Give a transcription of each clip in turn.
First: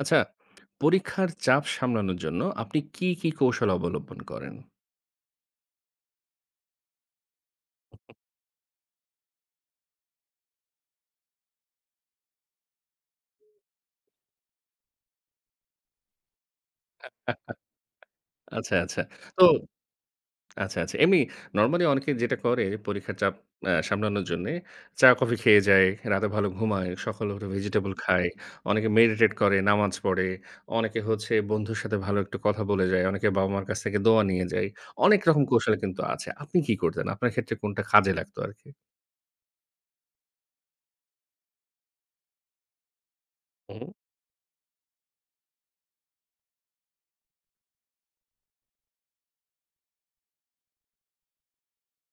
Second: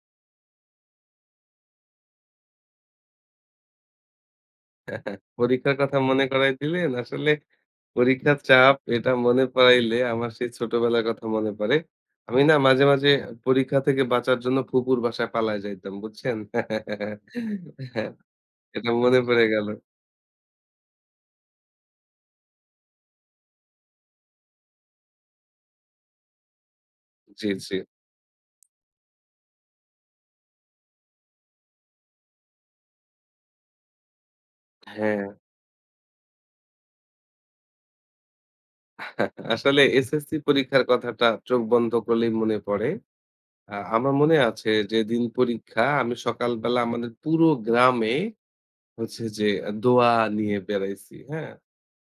আচ্ছা, পরীক্ষার চাপ সামলানোর জন্য আপনি কি কৌশল অবলম্বন করেন? পরীক্ষার কথা মনে করায় দিলেন। আসলে পরীক্ষার চাপ এটা মনে পড়াইলে আমার সেই ছোটবেলার কথা মনে পড়ে। আমি না মাঝে, মাঝে পরীক্ষা থেকে বাঁচার জন্য ফুপুর বাসায় পালায় যাইতাম, বুঝছেন? হ্যাঁ, আচ্ছা, এটা আচ্ছা। মনে তো পড়ে গেল। এমনি নরমালি অনেকে যেটা করে পরীক্ষার চাপ সামলানোর জন্যে চা-কফি খেয়ে যায়, রাতে ভালো ঘুমায়, সকালে জি, উঠে জি। ভেজিটেবল খায়, অনেকে মেডিটেট করে, নামাজ পড়ে, অনেকে হচ্ছে বন্ধুর সাথে ভালো একটু কথা বলে যায়, অনেকে বাবা-মার কাছ থেকে দোয়া নিয়ে যায়। হ্যাঁ, অনেক রকম কৌশল কিন্তু আছে। আপনি কি করতেন? আপনার ক্ষেত্রে কোনটা কাজে লাগতো আরকি? আসলে এসএসসি পরীক্ষার কথাটা চোখ বন্ধ করলেই মনে পড়ে। হুম। আমার মনে আছে যেদিন পরীক্ষা আমি সকালবেলা আমাদের পুরো গ্রামে হচ্ছে যে দোয়া নিয়ে বেড়াইছি। হ্যাঁ?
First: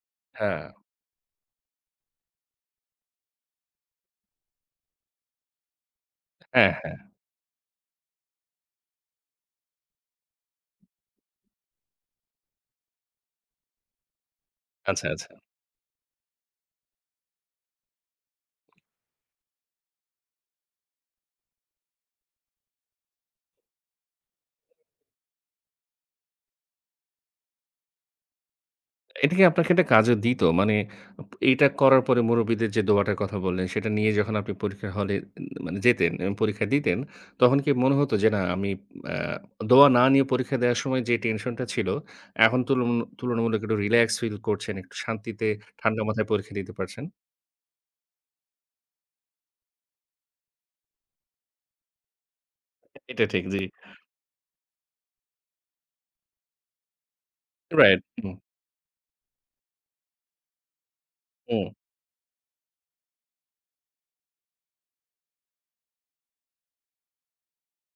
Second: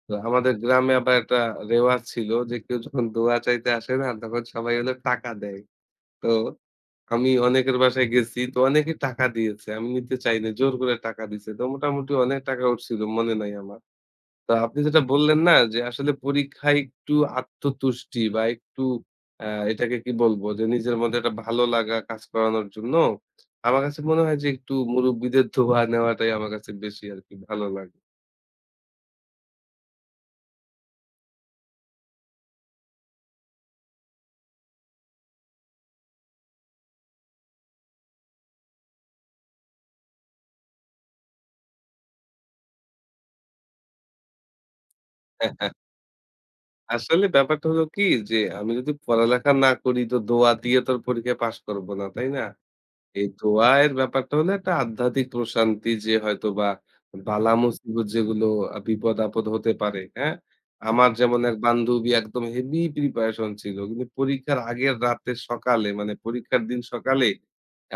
তো আমাদের হ্যাঁ। গ্রামে আবার একটা রেওয়াজ ছিল যে কেউ যখন দোয়া চাইতে আসে না তখন সবাই হলো টাকা দেয়। তো হ্যাঁ, হ্যাঁ। আমি অনেকের বাসায় গেছি তো অনেকে টাকা দিয়েছে। আমি নিতে চাই নাই। জোর করে টাকা দিছে। তো মোটামুটি অনেক টাকা উঠছিল মনে নাই আমার। তো আপনি যেটা আচ্ছা, আচ্ছা। বললেন না যে আসলে পরীক্ষায় একটু আত্মতুষ্টি বা একটু আ এটাকে কি বলবো যে নিজের মধ্যে একটা ভালো লাগা কাজ করানোর জন্য আমার কাছে মনে হয় যে একটু মুরুব্বিদের দোয়া নেওয়াটাই আমার কাছে বেশি আরকি ভালো লাগে। এটা কি আপনাকে একটা কাজও দিত? মানে এইটা করার পরে মুরব্বিদের যে দোয়াটার কথা বললেন, সেটা নিয়ে যখন আপনি পরীক্ষার হলে মানে যেতেন এবং পরীক্ষা দিতেন, তখন কি মনে হতো যে, "না, আমি আ দোয়া না নিয়ে পরীক্ষা দেওয়ার সময় যে টেনশনটা ছিল, এখন তুলনামূলক একটু রিল্যাক্স ফিল করছেন, একটু শান্তিতে ঠান্ডা মাথায় পরীক্ষা দিতে পারছেন?" আসলে ব্যাপারটা হলো কি যে আমি যদি পড়ালেখা না করি তো দোয়া দিয়ে তো আর পরীক্ষায় পাস করব না, তাই না? এটা এই ঠিক, জি। দোয়া এর ব্যাপারটা হলো একটা আধ্যাত্মিক প্রশান্তি যে হয়তোবা বালা রাইট। মুসিবত হুম, যেগুলো বিপদ আপদ হতে পারে, হ্যাঁ? আমার যেমন এক হুম। বান্ধবী একদম হেভি প্রিপারেশন ছিল। কিন্তু পরীক্ষার আগের রাতে সকালে মানে পরীক্ষার দিন সকালে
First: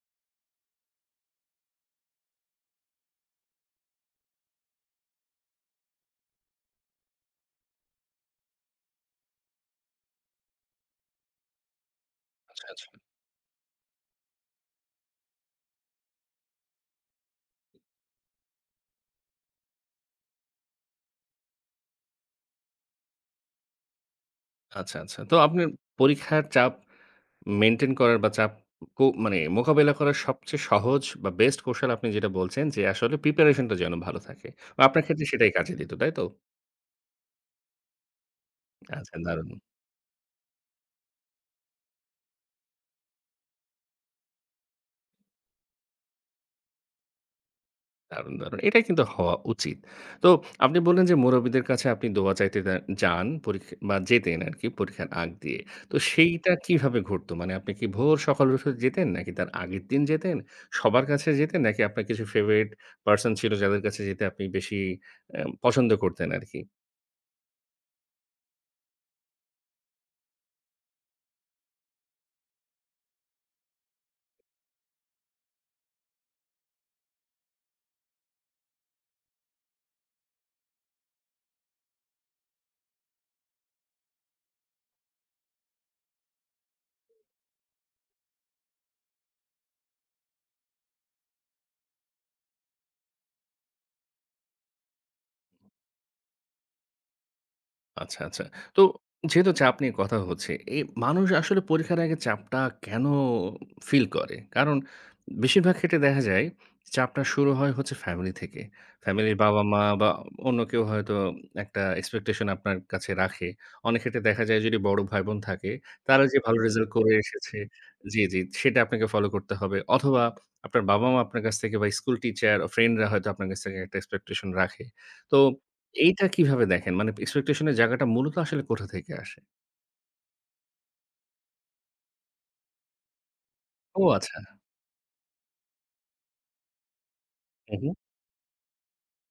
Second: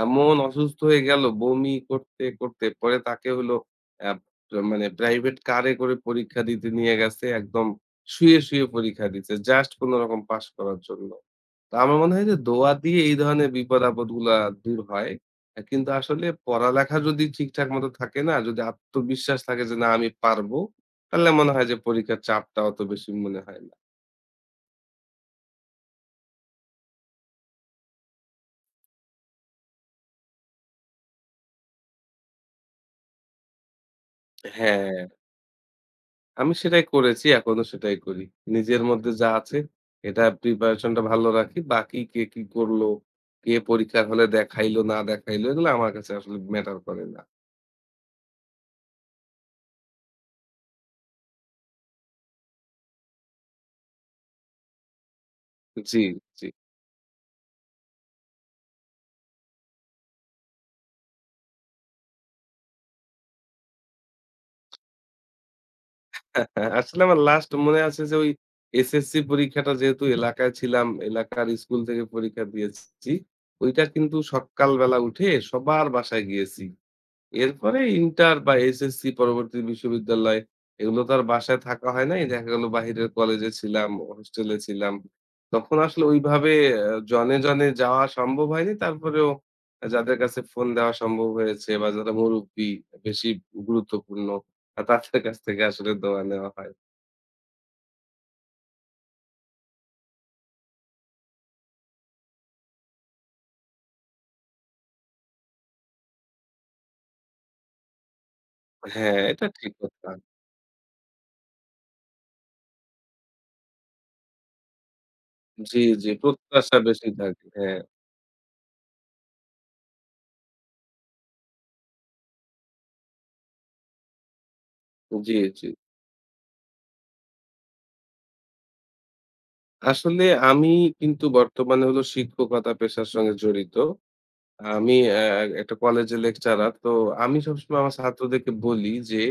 এমন অসুস্থ হয়ে গেল বমি করতে, করতে পরে তাকে হলো অ্যাপ মানে প্রাইভেট কারে করে পরীক্ষা দিতে নিয়ে গেছে। একদম শুয়ে, শুয়ে পরীক্ষা দিছে। জাস্ট কোনরকম পাস করার জন্য। তো আমার মনে হয় যে আচ্ছা, দোয়া আচ্ছা। দিয়ে এই ধরনের বিপদ-আপদ গুলা দূর হয়। কিন্তু আসলে পড়ালেখা যদি ঠিকঠাক মতো থাকে না, যদি আত্মবিশ্বাস থাকে যে না আমি পারবো, তাহলে মনে হয় যে পরীক্ষার চাপটা অত বেশি মনে হয় না। আচ্ছা, আচ্ছা। তো আপনার পরীক্ষার চাপ মেইনটেইন করার বা চাপ মানে মোকাবেলা করার সবচেয়ে সহজ বা বেস্ট কৌশল আপনি যেটা বলছেন যে আসলে প্রিপারেশন টা যেন ভালো থাকে। হ্যাঁ, আপনার ক্ষেত্রে সেটাই কাজে দিত, তাই তো? আমি সেটাই করেছি, এখনো সেটাই করি। নিজের মধ্যে আচ্ছা যা দারুণ, আছে এটা প্রিপারেশন টা ভালো রাখি। বাকি কে কি করলো, কে পরীক্ষার হলে দেখাইলো না দেখাইলো এগুলো আমার কাছে আসলে ম্যাটার করে না। দারুণ, দারুণ। এটাই কিন্তু হওয়া উচিত। তো আপনি বললেন যে মুরব্বিদের কাছে আপনি দোয়া চাইতে যান পরীক্ষা বা যেতেন আরকি পরীক্ষার আগ দিয়ে। তো জি, জি। সেইটা কিভাবে ঘটতো? মানে আপনি কি ভোর সকালে উঠে যেতেন নাকি তার আগের দিন যেতেন? সবার কাছে যেতেন নাকি আপনার কিছু ফেভারিট পারসন ছিল যাদের কাছে যেতে আপনি বেশি পছন্দ করতেন আরকি? আসলে আমার লাস্ট মনে আছে যে ওই এসএসসি পরীক্ষাটা যেহেতু এলাকায় ছিলাম, এলাকার স্কুল থেকে পরীক্ষা দিয়েছি। ওইটা কিন্তু সকালবেলা উঠে সবার বাসায় গিয়েছি। এরপরে ইন্টার বা এসএসসি পরবর্তী বিশ্ববিদ্যালয় এগুলো তো আর বাসায় থাকা হয় নাই। দেখা গেল বাহিরের কলেজে ছিলাম, হোস্টেলে ছিলাম। তখন আসলে ওইভাবে জনে, জনে যাওয়া সম্ভব হয়নি। তারপরেও যাদের কাছে ফোন দেওয়া সম্ভব হয়েছে বা যারা মুরুব্বি বেশি গুরুত্বপূর্ণ তাদের কাছ থেকে আসলে দোয়া নেওয়া হয়। আচ্ছা, আচ্ছা। তো যেহেতু চাপ নিয়ে কথা হচ্ছে, এই মানুষ আসলে পরীক্ষার আগে চাপটা কেন ফিল করে? কারণ বেশিরভাগ ক্ষেত্রে দেখা যায় চাপটা শুরু হয় হচ্ছে ফ্যামিলি থেকে। হ্যাঁ, ফ্যামিলির এটা ঠিক বাবা-মা কথা। বা অন্য কেউ হয়তো একটা এক্সপেকটেশন আপনার কাছে রাখে। অনেক ক্ষেত্রে দেখা যায় যদি বড় ভাই-বোন থাকে, জি, জি। তারা যে ভালো প্রত্যাশা রেজাল্ট বেশি করে থাকে। এসেছে হ্যাঁ। জি, জি, সেটা আপনাকে ফলো করতে হবে। অথবা আপনার বাবা-মা আপনার কাছ থেকে বা স্কুল টিচার, ফ্রেন্ডরা হয়তো আপনার কাছ থেকে একটা এক্সপেকটেশন রাখে। জি, তো জি। এইটা কিভাবে দেখেন? মানে এক্সপেকটেশন এর জায়গাটা মূলত আসলে কোথা থেকে আসে? আসলে আমি কিন্তু বর্তমানে হলো শিক্ষকতা পেশার সঙ্গে জড়িত। ও আচ্ছা। আমি একটা কলেজে লেকচারার। তো আমি হু, সবসময় হু। আমার ছাত্রদেরকে বলি যে,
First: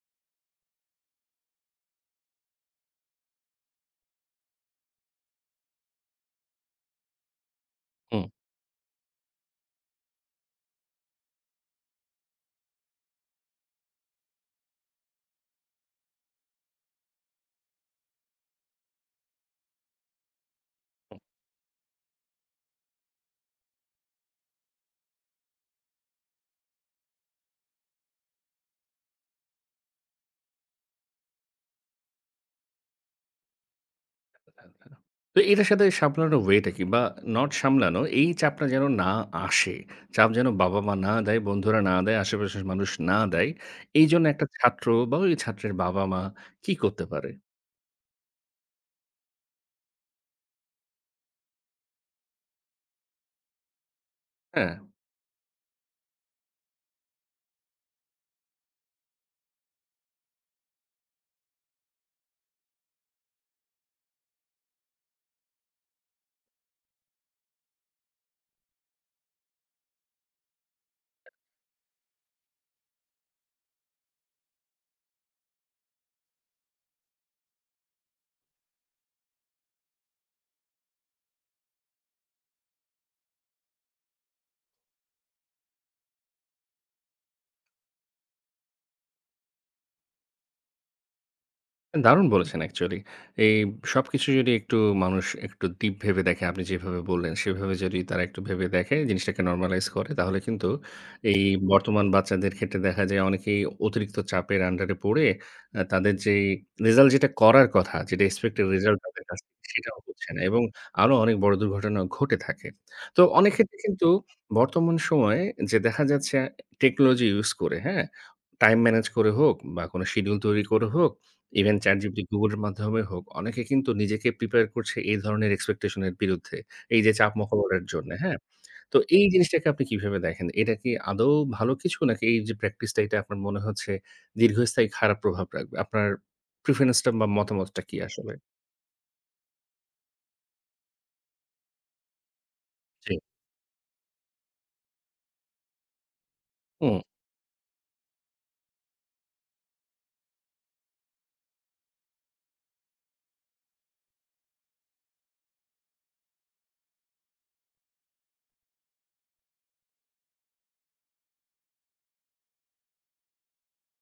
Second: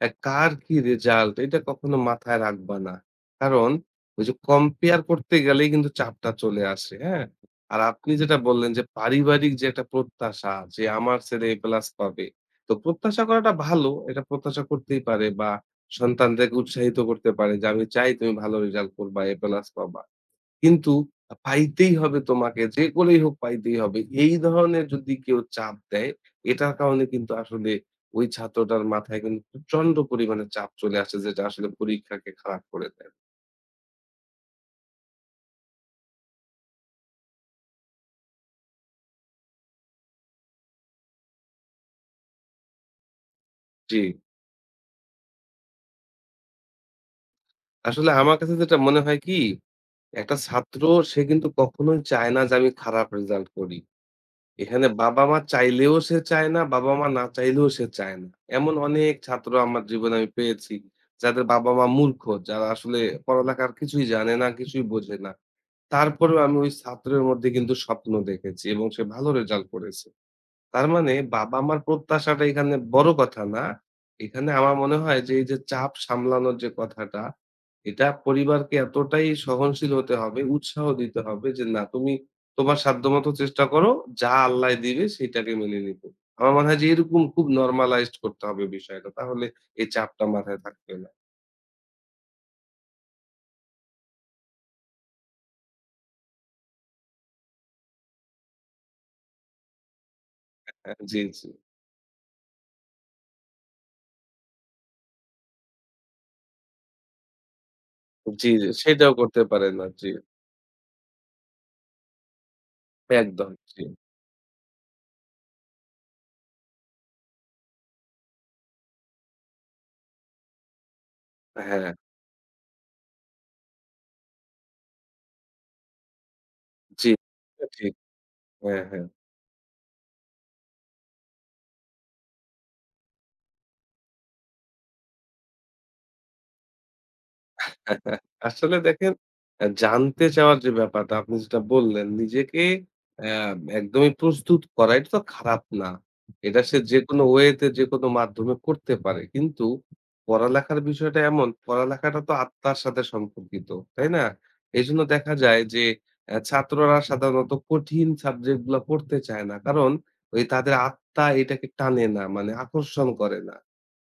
কার কি রেজাল্ট এটা কখনো মাথায় রাখবা না। কারণ ওই যে কম্পেয়ার করতে গেলেই কিন্তু চাপটা চলে আসে, হ্যাঁ? আর আপনি হুম, যেটা বললেন যে পারিবারিক যে একটা প্রত্যাশা যে আমার ছেলে A+ পাবে। তো প্রত্যাশা করাটা ভালো। এটা প্রত্যাশা করতেই পারে বা সন্তানদেরকে উৎসাহিত করতে পারে যে আমি চাই তুমি ভালো রেজাল্ট করবা, A+ পাবা। কিন্তু হুম। পাইতেই হবে তোমাকে। যে করেই হোক পাইতেই হবে। এই ধরনের যদি কেউ চাপ দেয়, এটার কারণে কিন্তু আসলে ওই ছাত্রটার মাথায় কিন্তু প্রচন্ড পরিমাণে চাপ চলে আসে যেটা আসলে পরীক্ষাকে খারাপ করে দেয়। তো এটার সাথে সামলানোর ওয়েটা কি? বা নট সামলানো এই চাপটা যেন না আসে। চাপ যেন বাবা-মা না দেয়, বন্ধুরা না দেয়, আশেপাশের মানুষ না দেয়। জি। এইজন্য একটা ছাত্র বা ওই ছাত্রের বাবা-মা কি করতে পারে? আসলে আমার কাছে যেটা মনে হয় কি, একটা ছাত্র সে কিন্তু কখনোই চায় না যে আমি খারাপ রেজাল্ট করি। হ্যাঁ। এখানে বাবা-মা চাইলেও সে চায় না, বাবা-মা না চাইলেও সে চায় না। এমন অনেক ছাত্র আমার জীবনে আমি পেয়েছি, যাদের বাবা-মা মূর্খ, যারা আসলে পড়ালেখার কিছুই জানে না, কিছুই বোঝে না। তারপরেও আমি ওই ছাত্রের মধ্যে কিন্তু স্বপ্ন দেখেছি এবং সে ভালো রেজাল্ট করেছে। তার মানে বাবা-মার প্রত্যাশাটা এখানে বড় কথা না। এখানে আমার মনে হয় যে এই যে চাপ সামলানোর যে কথাটা, এটা পরিবারকে এতটাই সহনশীল হতে হবে, উৎসাহ দিতে হবে যে না তুমি তোমার সাধ্যমত চেষ্টা করো, যা আল্লাহ দিবে সেটাকে মেনে নিতে। আমার মনে হয় যে এরকম খুব নরমালাইজড করতে হবে বিষয়টা। তাহলে এই চাপটা মাথায় থাকবে না। দারুণ বলেছেন অ্যাকচুয়ালি। এই সবকিছু যদি একটু মানুষ একটু ডিপ ভেবে দেখে আপনি যেভাবে বললেন, সেভাবে যদি তারা একটু ভেবে দেখে, জিনিসটাকে নরমালাইজ করে তাহলে কিন্তু হ্যাঁ, জি, এই জি। বর্তমান বাচ্চাদের ক্ষেত্রে দেখা যায় অনেকেই অতিরিক্ত চাপের আন্ডারে পড়ে তাদের যেই রেজাল্ট যেটা করার কথা, যেটা জি, এক্সপেক্টেড জি রেজাল্ট সেটাও তাদের কাছ করতে পারে থেকে না। সেটাও জি, হচ্ছে না এবং আরো অনেক বড় দুর্ঘটনাও ঘটে থাকে। তো একদম। অনেক ক্ষেত্রে জি। কিন্তু বর্তমান সময়ে যে দেখা যাচ্ছে টেকনোলজি ইউস করে, হ্যাঁ? টাইম ম্যানেজ করে হোক বা কোন শিডিউল তৈরি করে হোক ইভেন হ্যাঁ, ChatGPT, Google এর মাধ্যমে হোক, অনেকে কিন্তু নিজেকে প্রিপেয়ার করছে এই ধরনের এক্সপেকটেশন এর বিরুদ্ধে। এই জি। যে চাপ মোকাবেলার ঠিক। জন্যে, হ্যাঁ? হ্যাঁ, তো হ্যাঁ। এই জিনিসটাকে আপনি কিভাবে দেখেন? এটা কি আদৌ ভালো কিছু নাকি এই যে প্র্যাকটিসটা এটা আপনার মনে হচ্ছে দীর্ঘস্থায়ী খারাপ প্রভাব রাখবে? আপনার প্রেফারেন্সটা বা মতামতটা কি আসলে? আসলে দেখেন জানতে চাওয়ার যে ব্যাপারটা আপনি যেটা বললেন, নিজেকে জি। অ্যা একদমই প্রস্তুত করা এটা তো খারাপ না। এটা সে হুম, যেকোনো ওয়েতে যেকোনো মাধ্যমে করতে পারে। কিন্তু পড়ালেখার বিষয়টা এমন, পড়ালেখাটা তো আত্মার সাথে সম্পর্কিত, তাই না? এজন্য দেখা যায় যে ছাত্ররা সাধারণত কঠিন সাবজেক্ট গুলা পড়তে চায় না। কারণ ওই তাদের আত্মা এটাকে টানে না মানে আকর্ষণ করে না।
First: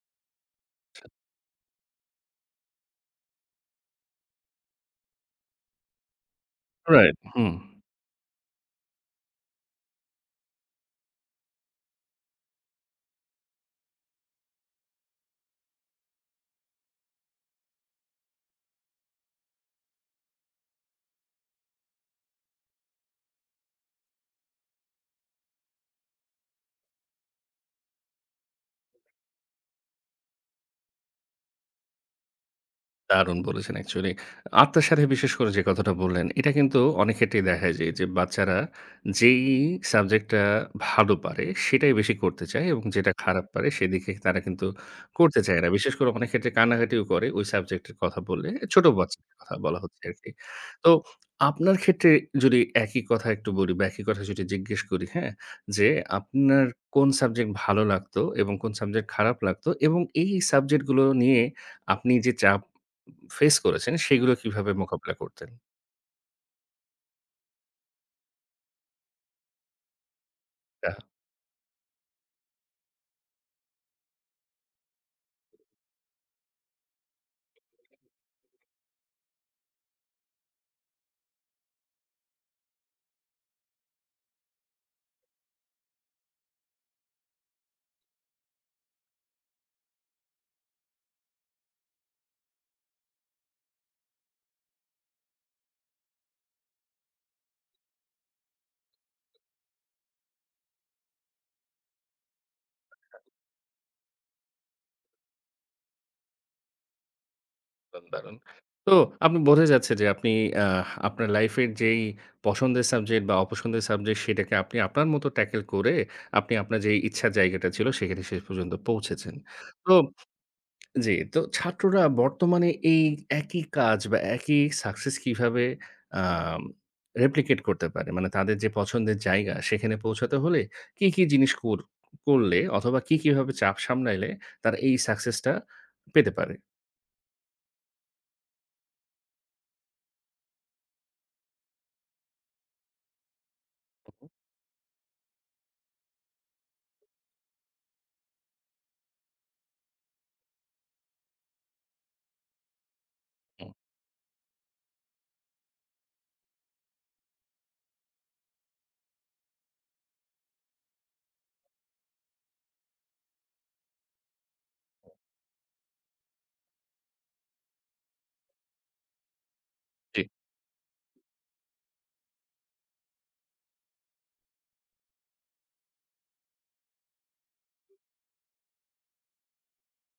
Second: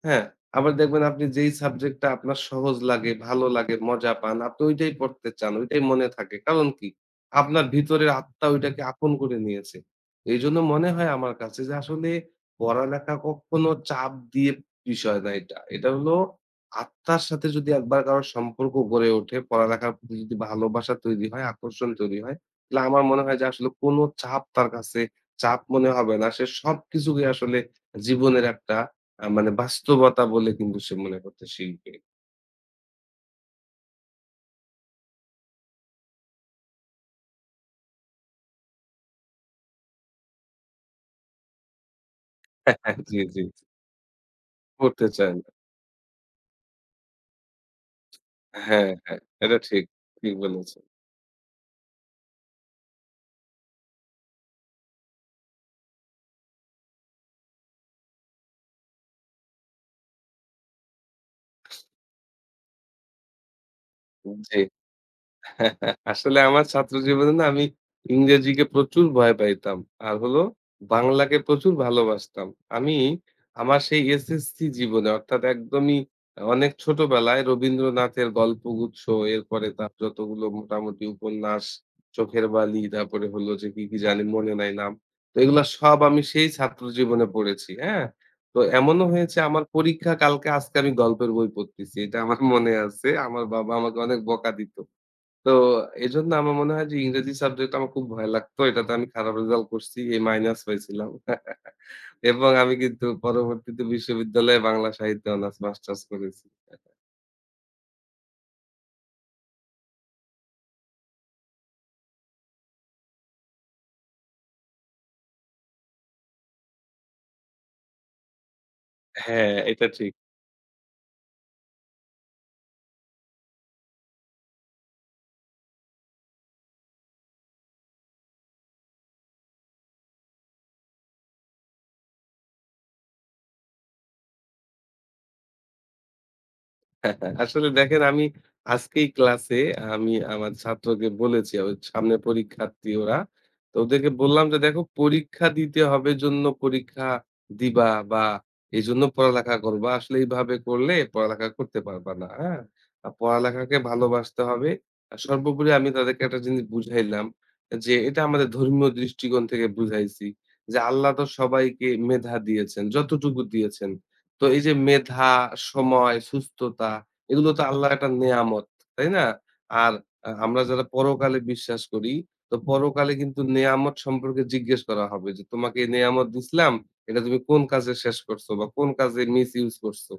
হ্যাঁ? আবার দেখবেন আপনি যেই সাবজেক্টটা আপনার সহজ লাগে, ভালো লাগে, মজা পান, আপনি ঐটাই পড়তে চান, ঐটাই মনে থাকে। কারণ কি? রাইট। হুম। আপনার ভিতরের আত্মা ঐটাকে আপন করে নিয়েছে। এইজন্য মনে হয় আমার কাছে যে আসলে পড়ালেখা কখনো চাপ দিয়ে বিষয় না এটা। এটা হলো আত্মার সাথে যদি একবার কারো সম্পর্ক গড়ে ওঠে, পড়ালেখার প্রতি যদি ভালোবাসা তৈরি হয়, আকর্ষণ তৈরি হয়, তাহলে আমার মনে হয় যে আসলে কোনো চাপ তার কাছে চাপ মনে হবে না। সে সবকিছুকে আসলে জীবনের একটা মানে বাস্তবতা বলে কিন্তু সে মনে করতে শিখবে। দারুণ বলেছেন অ্যাকচুয়ালি। আত্মার সাথে বিশেষ করে যে কথাটা বললেন, এটা কিন্তু অনেক ক্ষেত্রেই দেখা যায় যে যে বাচ্চারা যেই সাবজেক্টটা ভালো পারে সেটাই বেশি করতে চায় এবং যেটা জি, জি। খারাপ পারে সেদিকে তারা কিন্তু করতে চায় করতে না। চায় না। বিশেষ করে অনেক ক্ষেত্রে কান্নাকাটিও করে ওই সাবজেক্টের কথা বললে, ছোট হ্যাঁ, হ্যাঁ। বাচ্চাদের কথা এটা বলা ঠিক। হচ্ছে আরকি। ঠিক বলেছেন। তো আপনার ক্ষেত্রে যদি একই কথা একটু বলি বা একই কথা যদি জিজ্ঞেস করি, হ্যাঁ? যে আপনার কোন সাবজেক্ট ভালো লাগতো এবং কোন সাবজেক্ট খারাপ লাগতো এবং এই সাবজেক্টগুলো নিয়ে আপনি যে চাপ ফেস করেছেন সেগুলো জি। কিভাবে মোকাবিলা করতেন? আসলে আমার ছাত্র জীবনে না আমি ইংরেজিকে প্রচুর ভয় পাইতাম। আর হলো বাহ! বাংলাকে প্রচুর ভালোবাসতাম। আমি আমার সেই এসএসসি জীবনে অর্থাৎ একদমই অনেক ছোটবেলায় রবীন্দ্রনাথের গল্পগুচ্ছ, এরপরে তার যতগুলো মোটামুটি উপন্যাস, চোখের বালি, তারপরে হলো যে কি, কি জানি মনে নাই নাম। তো এগুলা সব আমি সেই ছাত্র জীবনে পড়েছি, হ্যাঁ? তো এমনও হয়েছে আমার পরীক্ষা কালকে, আজকে আমি গল্পের বই পড়তেছি। এটা আমার মনে আছে। আমার বাবা আমাকে অনেক বকা দিত। তো এজন্য আমার মনে হয় যে ইংরেজি সাবজেক্ট আমার খুব ভয় লাগতো। এটাতে আমি খারাপ রেজাল্ট করছি। এ মাইনাস পাইছিলাম। এবং আমি কিন্তু পরবর্তীতে বিশ্ববিদ্যালয়ে বাংলা সাহিত্যে অনার্স মাস্টার্স করেছি। দারুণ, দারুণ। তো আপনি বোঝা যাচ্ছে যে আপনি আপনার লাইফের যেই পছন্দের সাবজেক্ট বা অপছন্দের সাবজেক্ট সেটাকে আপনি আপনার মতো ট্যাকেল করে আপনি আপনার যে ইচ্ছার জায়গাটা ছিল সেখানে শেষ পর্যন্ত পৌঁছেছেন। হ্যাঁ, এটা তো ঠিক। জি, তো ছাত্ররা বর্তমানে এই একই কাজ বা একই সাকসেস কিভাবে আম replicate করতে পারে? মানে তাদের যে পছন্দের জায়গা সেখানে পৌঁছাতে হলে কি জিনিস করলে অথবা কি, কিভাবে চাপ সামলাইলে তারা এই সাকসেসটা পেতে পারে? হ্যাঁ, হ্যাঁ, আসলে দেখেন আমি আজকেই ক্লাসে আমি আমার ছাত্রকে বলেছি ওই সামনে পরীক্ষার্থী ওরা তো ওদেরকে হুম, বললাম যে দেখো পরীক্ষা দিতে হবে জন্য পরীক্ষা দিবা বা এই জন্য পড়ালেখা করবা আসলে এইভাবে করলে পড়ালেখা করতে পারবা না হ্যাঁ আর হুম, পড়ালেখাকে ভালোবাসতে হবে আর সর্বোপরি আমি তাদেরকে একটা জিনিস বুঝাইলাম যে এটা আমাদের ধর্মীয় দৃষ্টিকোণ থেকে বুঝাইছি যে আল্লাহ তো সবাইকে মেধা দিয়েছেন যতটুকু দিয়েছেন তো এই যে মেধা, সময়, সুস্থতা এগুলো তো আল্লাহর একটা নেয়ামত, তাই না? আর জি। আমরা যারা পরকালে বিশ্বাস করি, তো পরকালে কিন্তু নেয়ামত সম্পর্কে জিজ্ঞেস করা হবে যে, "তোমাকে এই নেয়ামত দিছিলাম, এটা তুমি কোন কাজে শেষ করছো বা কোন কাজে মিসইউজ করছো?"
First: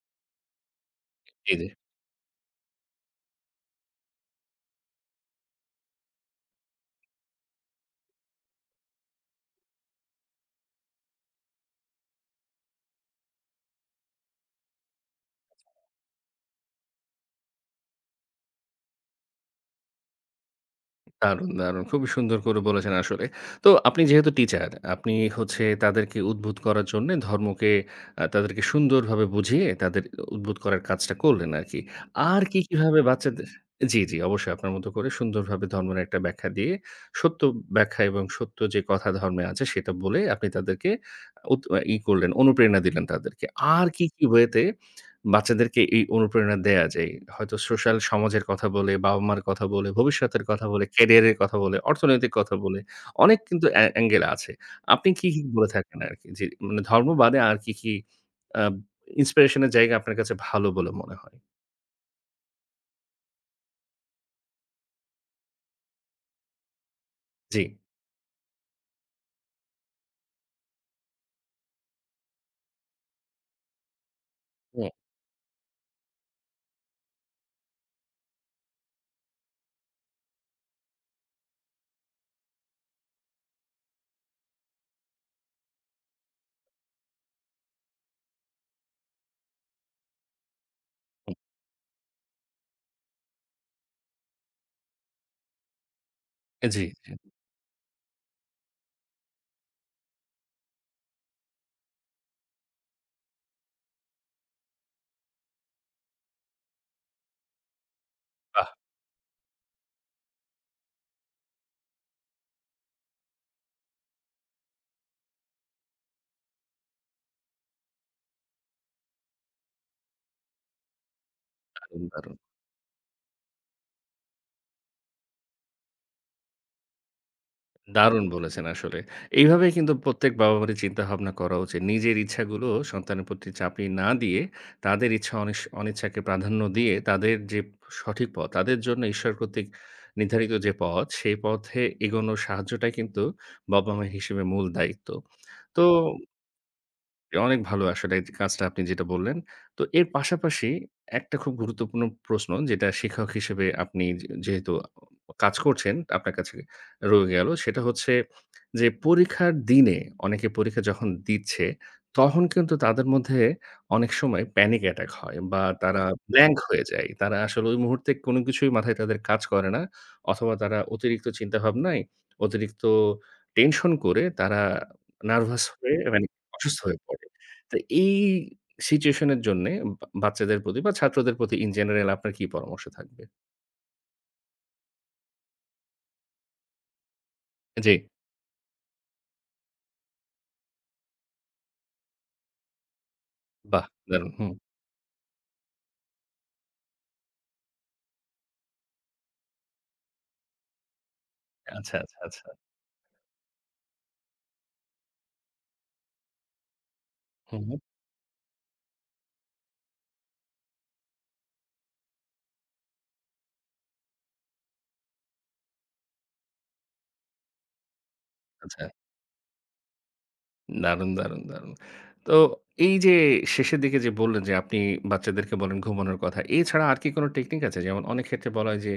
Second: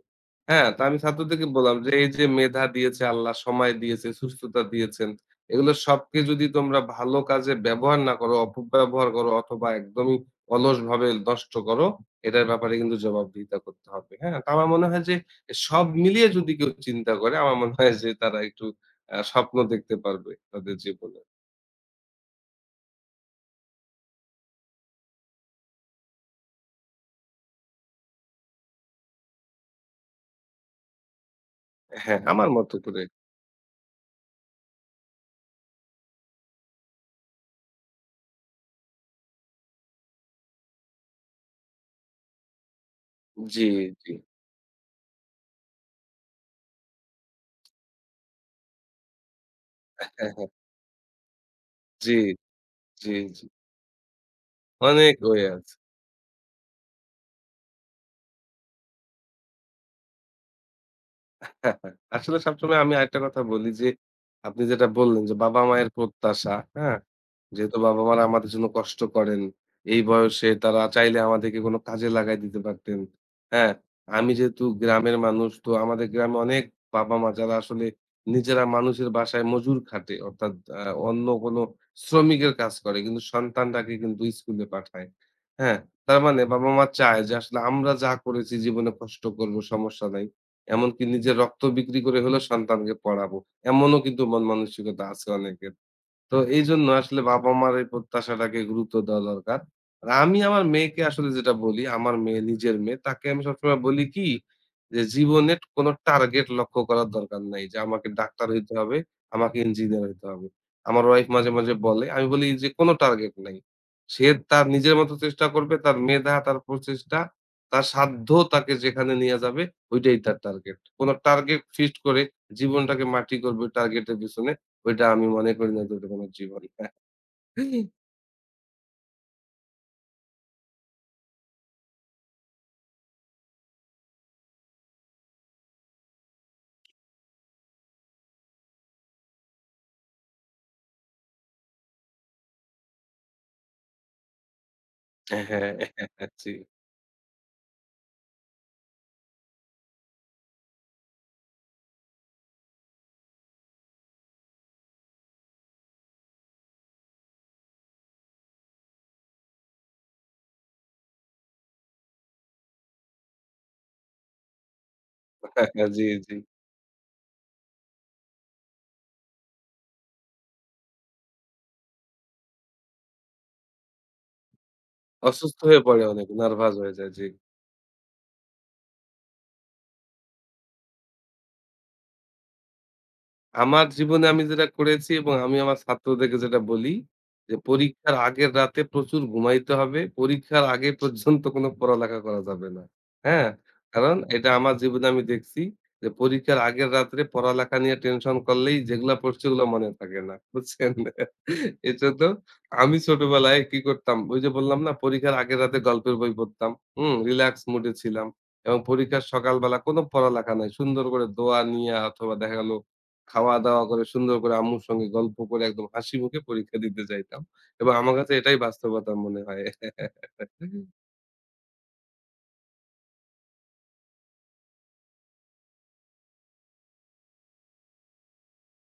হ্যাঁ? তো আমি ছাত্রদেরকে জি, জি। বললাম যে, "এই যে মেধা দিয়েছে আল্লাহ, সময় দিয়েছে, সুস্থতা দিয়েছেন, এগুলো সবকে যদি তোমরা ভালো কাজে ব্যবহার না করো, অপব্যবহার করো অথবা একদমই অলসভাবে নষ্ট করো এটার ব্যাপারে কিন্তু জবাবদিহিতা করতে হবে। হ্যাঁ? তো আমার মনে হয় যে সব মিলিয়ে যদি কেউ চিন্তা করে আমার মনে হয় যে তারা একটু স্বপ্ন দেখতে পারবে তাদের জীবনে। দারুণ, দারুণ! খুবই সুন্দর করে বলেছেন আসলে। তো আপনি যেহেতু টিচার, আপনি হচ্ছে তাদেরকে উদ্বুদ্ধ করার জন্যে ধর্মকে তাদেরকে সুন্দরভাবে বুঝিয়ে তাদের উদ্বুদ্ধ করার কাজটা করলেন আরকি। হ্যাঁ, আর আমার কি, মতো কিভাবে করে। বাচ্চাদের জি, জি অবশ্যই আপনার মতো করে সুন্দরভাবে ধর্মের একটা ব্যাখ্যা দিয়ে, সত্য ব্যাখ্যা এবং সত্য যে কথা ধর্মে আছে সেটা বলে আপনি তাদেরকে উত ই করলেন, অনুপ্রেরণা দিলেন তাদেরকে। জি, আর কি, জি। কি ওয়েতে বাচ্চাদেরকে এই অনুপ্রেরণা দেয়া যায়। হয়তো সোশ্যাল সমাজের কথা বলে, বাবা-মার কথা বলে, ভবিষ্যতের কথা বলে, ক্যারিয়ারের কথা বলে, জি, অর্থনৈতিক কথা বলে, জি, অনেক জি। কিন্তু অ্যাঙ্গেল আছে। আপনি অনেক কি, ওয়ে কি বলে আছে। থাকেন আরকি? জি, মানে ধর্ম বাদে আর কি আ ইন্সপিরেশন এর জায়গা আপনার কাছে ভালো বলে মনে হয়? আসলে সবসময় আমি আরেকটা কথা বলি যে আপনি যেটা বললেন যে বাবা-মায়ের প্রত্যাশা, হ্যাঁ? জি। যেহেতু বাবা-মারা আমাদের জন্য কষ্ট করেন। এই বয়সে তারা চাইলে আমাদেরকে কোনো কাজে লাগায় দিতে পারতেন। হ্যাঁ? আমি যেহেতু হুম, গ্রামের মানুষ তো আমাদের গ্রামে অনেক বাবা-মা যারা আসলে নিজেরা মানুষের বাসায় মজুর খাটে অর্থাৎ আ অন্য কোনো শ্রমিকের কাজ করে কিন্তু সন্তানটাকে কিন্তু স্কুলে পাঠায়। হ্যাঁ? তার মানে বাবা-মা চায় যে আসলে আমরা যা করেছি জীবনে কষ্ট করব সমস্যা নাই। এমনকি নিজের হুম। রক্ত বিক্রি করে হলেও সন্তানকে পড়াবো। এমনও কিন্তু মন মানসিকতা আছে অনেকের। তো জি, এইজন্য জি। আসলে বাবা-মার এই প্রত্যাশাটাকে গুরুত্ব দেওয়া দরকার। আর আমি আমার মেয়েকে আসলে যেটা বলি, আমার মেয়ে নিজের মেয়ে, তাকে আমি সবসময় বলি কি? যে জীবনের কোনো টার্গেট লক্ষ্য করার দরকার নাই। যে আমাকে ডাক্তার বাহ! হইতে হবে, আমাকে ইঞ্জিনিয়ার হইতে হবে। আমার ওয়াইফ মাঝে, মাঝে বলে, আমি বলি যে কোনো টার্গেট নাই। সে তার নিজের মতো চেষ্টা করবে, তার মেধা, তার প্রচেষ্টা, তার সাধ্য তাকে যেখানে নিয়ে যাবে ওইটাই তার টার্গেট। কোনো টার্গেট ফিক্সড দারুণ, করে দারুণ। জীবনটাকে মাটি করবে টার্গেটের পেছনে ওইটা আমি মনে করি না যে ওটা কোনো জীবন। দারুণ বলেছেন আসলে। এইভাবে কিন্তু প্রত্যেক বাবা-মায়ের চিন্তাভাবনা করা উচিত। নিজের ইচ্ছাগুলো সন্তানের প্রতি চাপিয়ে না দিয়ে, তাদের ইচ্ছা অনিচ্ছাকে প্রাধান্য দিয়ে, তাদের যে সঠিক পথ, তাদের জন্য ঈশ্বর কর্তৃক নির্ধারিত যে পথ, সেই পথে এগোনোর সাহায্যটাই কিন্তু বাবা-মা হিসেবে মূল দায়িত্ব। হ্যাঁ, তো অনেক ভালো আসলে এই কাজটা আপনি যেটা বললেন। তো এর পাশাপাশি একটা খুব গুরুত্বপূর্ণ প্রশ্ন যেটা শিক্ষক হিসেবে আপনি যে যেহেতু কাজ করছেন, আপনার কাছে রয়ে গেল। সেটা হচ্ছে যে পরীক্ষার দিনে অনেকে পরীক্ষা যখন দিচ্ছে, তখন কিন্তু তাদের মধ্যে অনেক সময় প্যানিক অ্যাটাক হয় বা জি, তারা জি। জি ব্ল্যাংক হয়ে যায়। তারা আসলে ওই মুহূর্তে কোনো কিছুই মাথায় তাদের কাজ করে না। অথবা তারা অতিরিক্ত চিন্তাভাবনায়, অতিরিক্ত টেনশন করে তারা অসুস্থ নার্ভাস হয়ে হয়ে পড়ে মানে অনেক, নার্ভাস অসুস্থ হয়ে হয়ে যায়। পড়ে। জি। তো এই সিচুয়েশন এর জন্যে বা বাচ্চাদের প্রতি বা ছাত্রদের প্রতি ইন জেনারেল আপনার কি পরামর্শ থাকবে? আমার জীবনে আমি যেটা করেছি এবং আমি আমার ছাত্রদেরকে যেটা বলি যে জি, পরীক্ষার আগের রাতে প্রচুর ঘুমাইতে হবে। পরীক্ষার আগে পর্যন্ত কোনো পড়ালেখা করা যাবে না। হ্যাঁ? বাহ! কারণ দারুণ! এটা হুম। আমার জীবনে আমি দেখছি যে পরীক্ষার আগের রাত্রে পড়ালেখা নিয়ে টেনশন করলেই যেগুলা পড়ছি ওগুলা মনে থাকে না। বুঝছেন? আচ্ছা, আচ্ছা, এজন্য আচ্ছা। আমি ছোটবেলায় কি করতাম ওই যে বললাম না পরীক্ষার আগের রাতে গল্পের বই পড়তাম। হুম? রিল্যাক্স হুম, হুম। মুড এ ছিলাম এবং পরীক্ষার সকালবেলা কোনো পড়ালেখা নাই। সুন্দর করে দোয়া নিয়া অথবা দেখা গেল খাওয়া-দাওয়া করে সুন্দর করে আম্মুর সঙ্গে গল্প করে একদম হাসি মুখে পরীক্ষা দিতে যাইতাম। এবং আমার কাছে এটাই আচ্ছা। বাস্তবতা মনে হয়। দারুণ, দারুণ, দারুণ! তো এই যে শেষের দিকে যে বললেন যে আপনি বাচ্চাদেরকে বলেন ঘুমানোর কথা। এছাড়া আর কি কোন টেকনিক আছে? যেমন অনেক ক্ষেত্রে বলা হয় যে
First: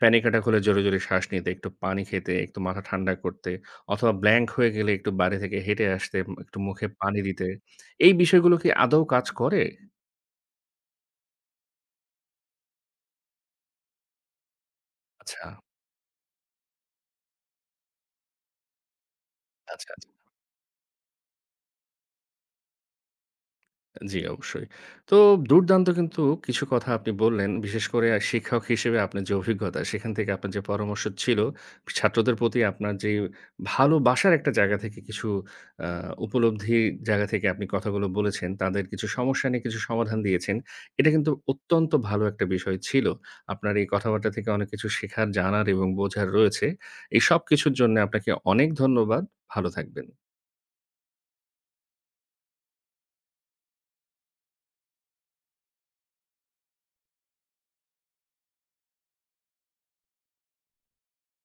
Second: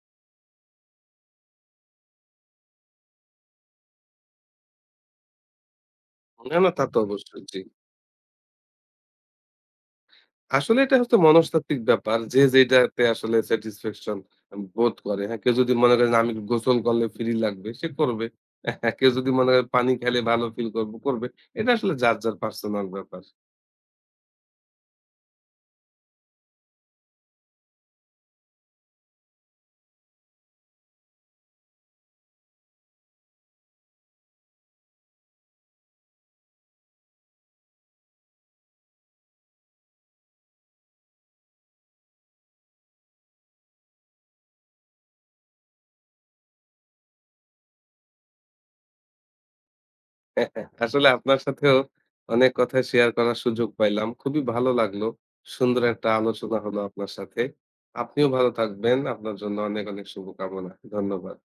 প্যানিক অ্যাটাক হলে জোরে, জোরে শ্বাস নিতে, একটু পানি খেতে, একটু মাথা ঠান্ডা করতে অথবা ব্ল্যাংক হয়ে গেলে একটু বাইরে থেকে হেঁটে আসতে, না, একটু না তা মুখে তো পানি অবশ্যই। দিতে। জি। এই বিষয়গুলো কি আদৌ কাজ করে? আসলে এটা হচ্ছে মনস্তাত্ত্বিক ব্যাপার। যে যেটাতে আসলে স্যাটিসফ্যাকশন বোধ করে। আচ্ছা, হ্যাঁ, কেউ যদি মনে করে যে আমি গোসল করলে ফ্রি লাগবে, সে করবে। কেউ যদি মনে করে পানি আচ্ছা। আচ্ছা। খেলে ভালো ফিল করব, করবে। এটা আসলে যার, যার পার্সোনাল ব্যাপার। জি, অবশ্যই। তো দুর্দান্ত কিন্তু কিছু কথা আপনি বললেন। বিশেষ করে শিক্ষক হিসেবে আপনার যে অভিজ্ঞতা, সেখান থেকে আপনার যে পরামর্শ ছিল, ছাত্রদের প্রতি আপনার যে ভালোবাসার একটা জায়গা থেকে কিছু আ উপলব্ধি জায়গা থেকে আপনি কথাগুলো বলেছেন, তাদের কিছু সমস্যা নিয়ে কিছু সমাধান দিয়েছেন। এটা কিন্তু অত্যন্ত ভালো একটা বিষয় ছিল। আপনার এই কথাবার্তা থেকে অনেক কিছু শেখার, জানার এবং বোঝার রয়েছে। এই সবকিছুর জন্যে আপনাকে অনেক ধন্যবাদ। ভালো থাকবেন। আসলে আপনার সাথেও অনেক কথা শেয়ার করার সুযোগ পাইলাম। খুবই ভালো লাগলো। সুন্দর একটা আলোচনা হলো আপনার সাথে। আপনিও ভালো থাকবেন। আপনার জন্য অনেক, অনেক শুভকামনা। ধন্যবাদ।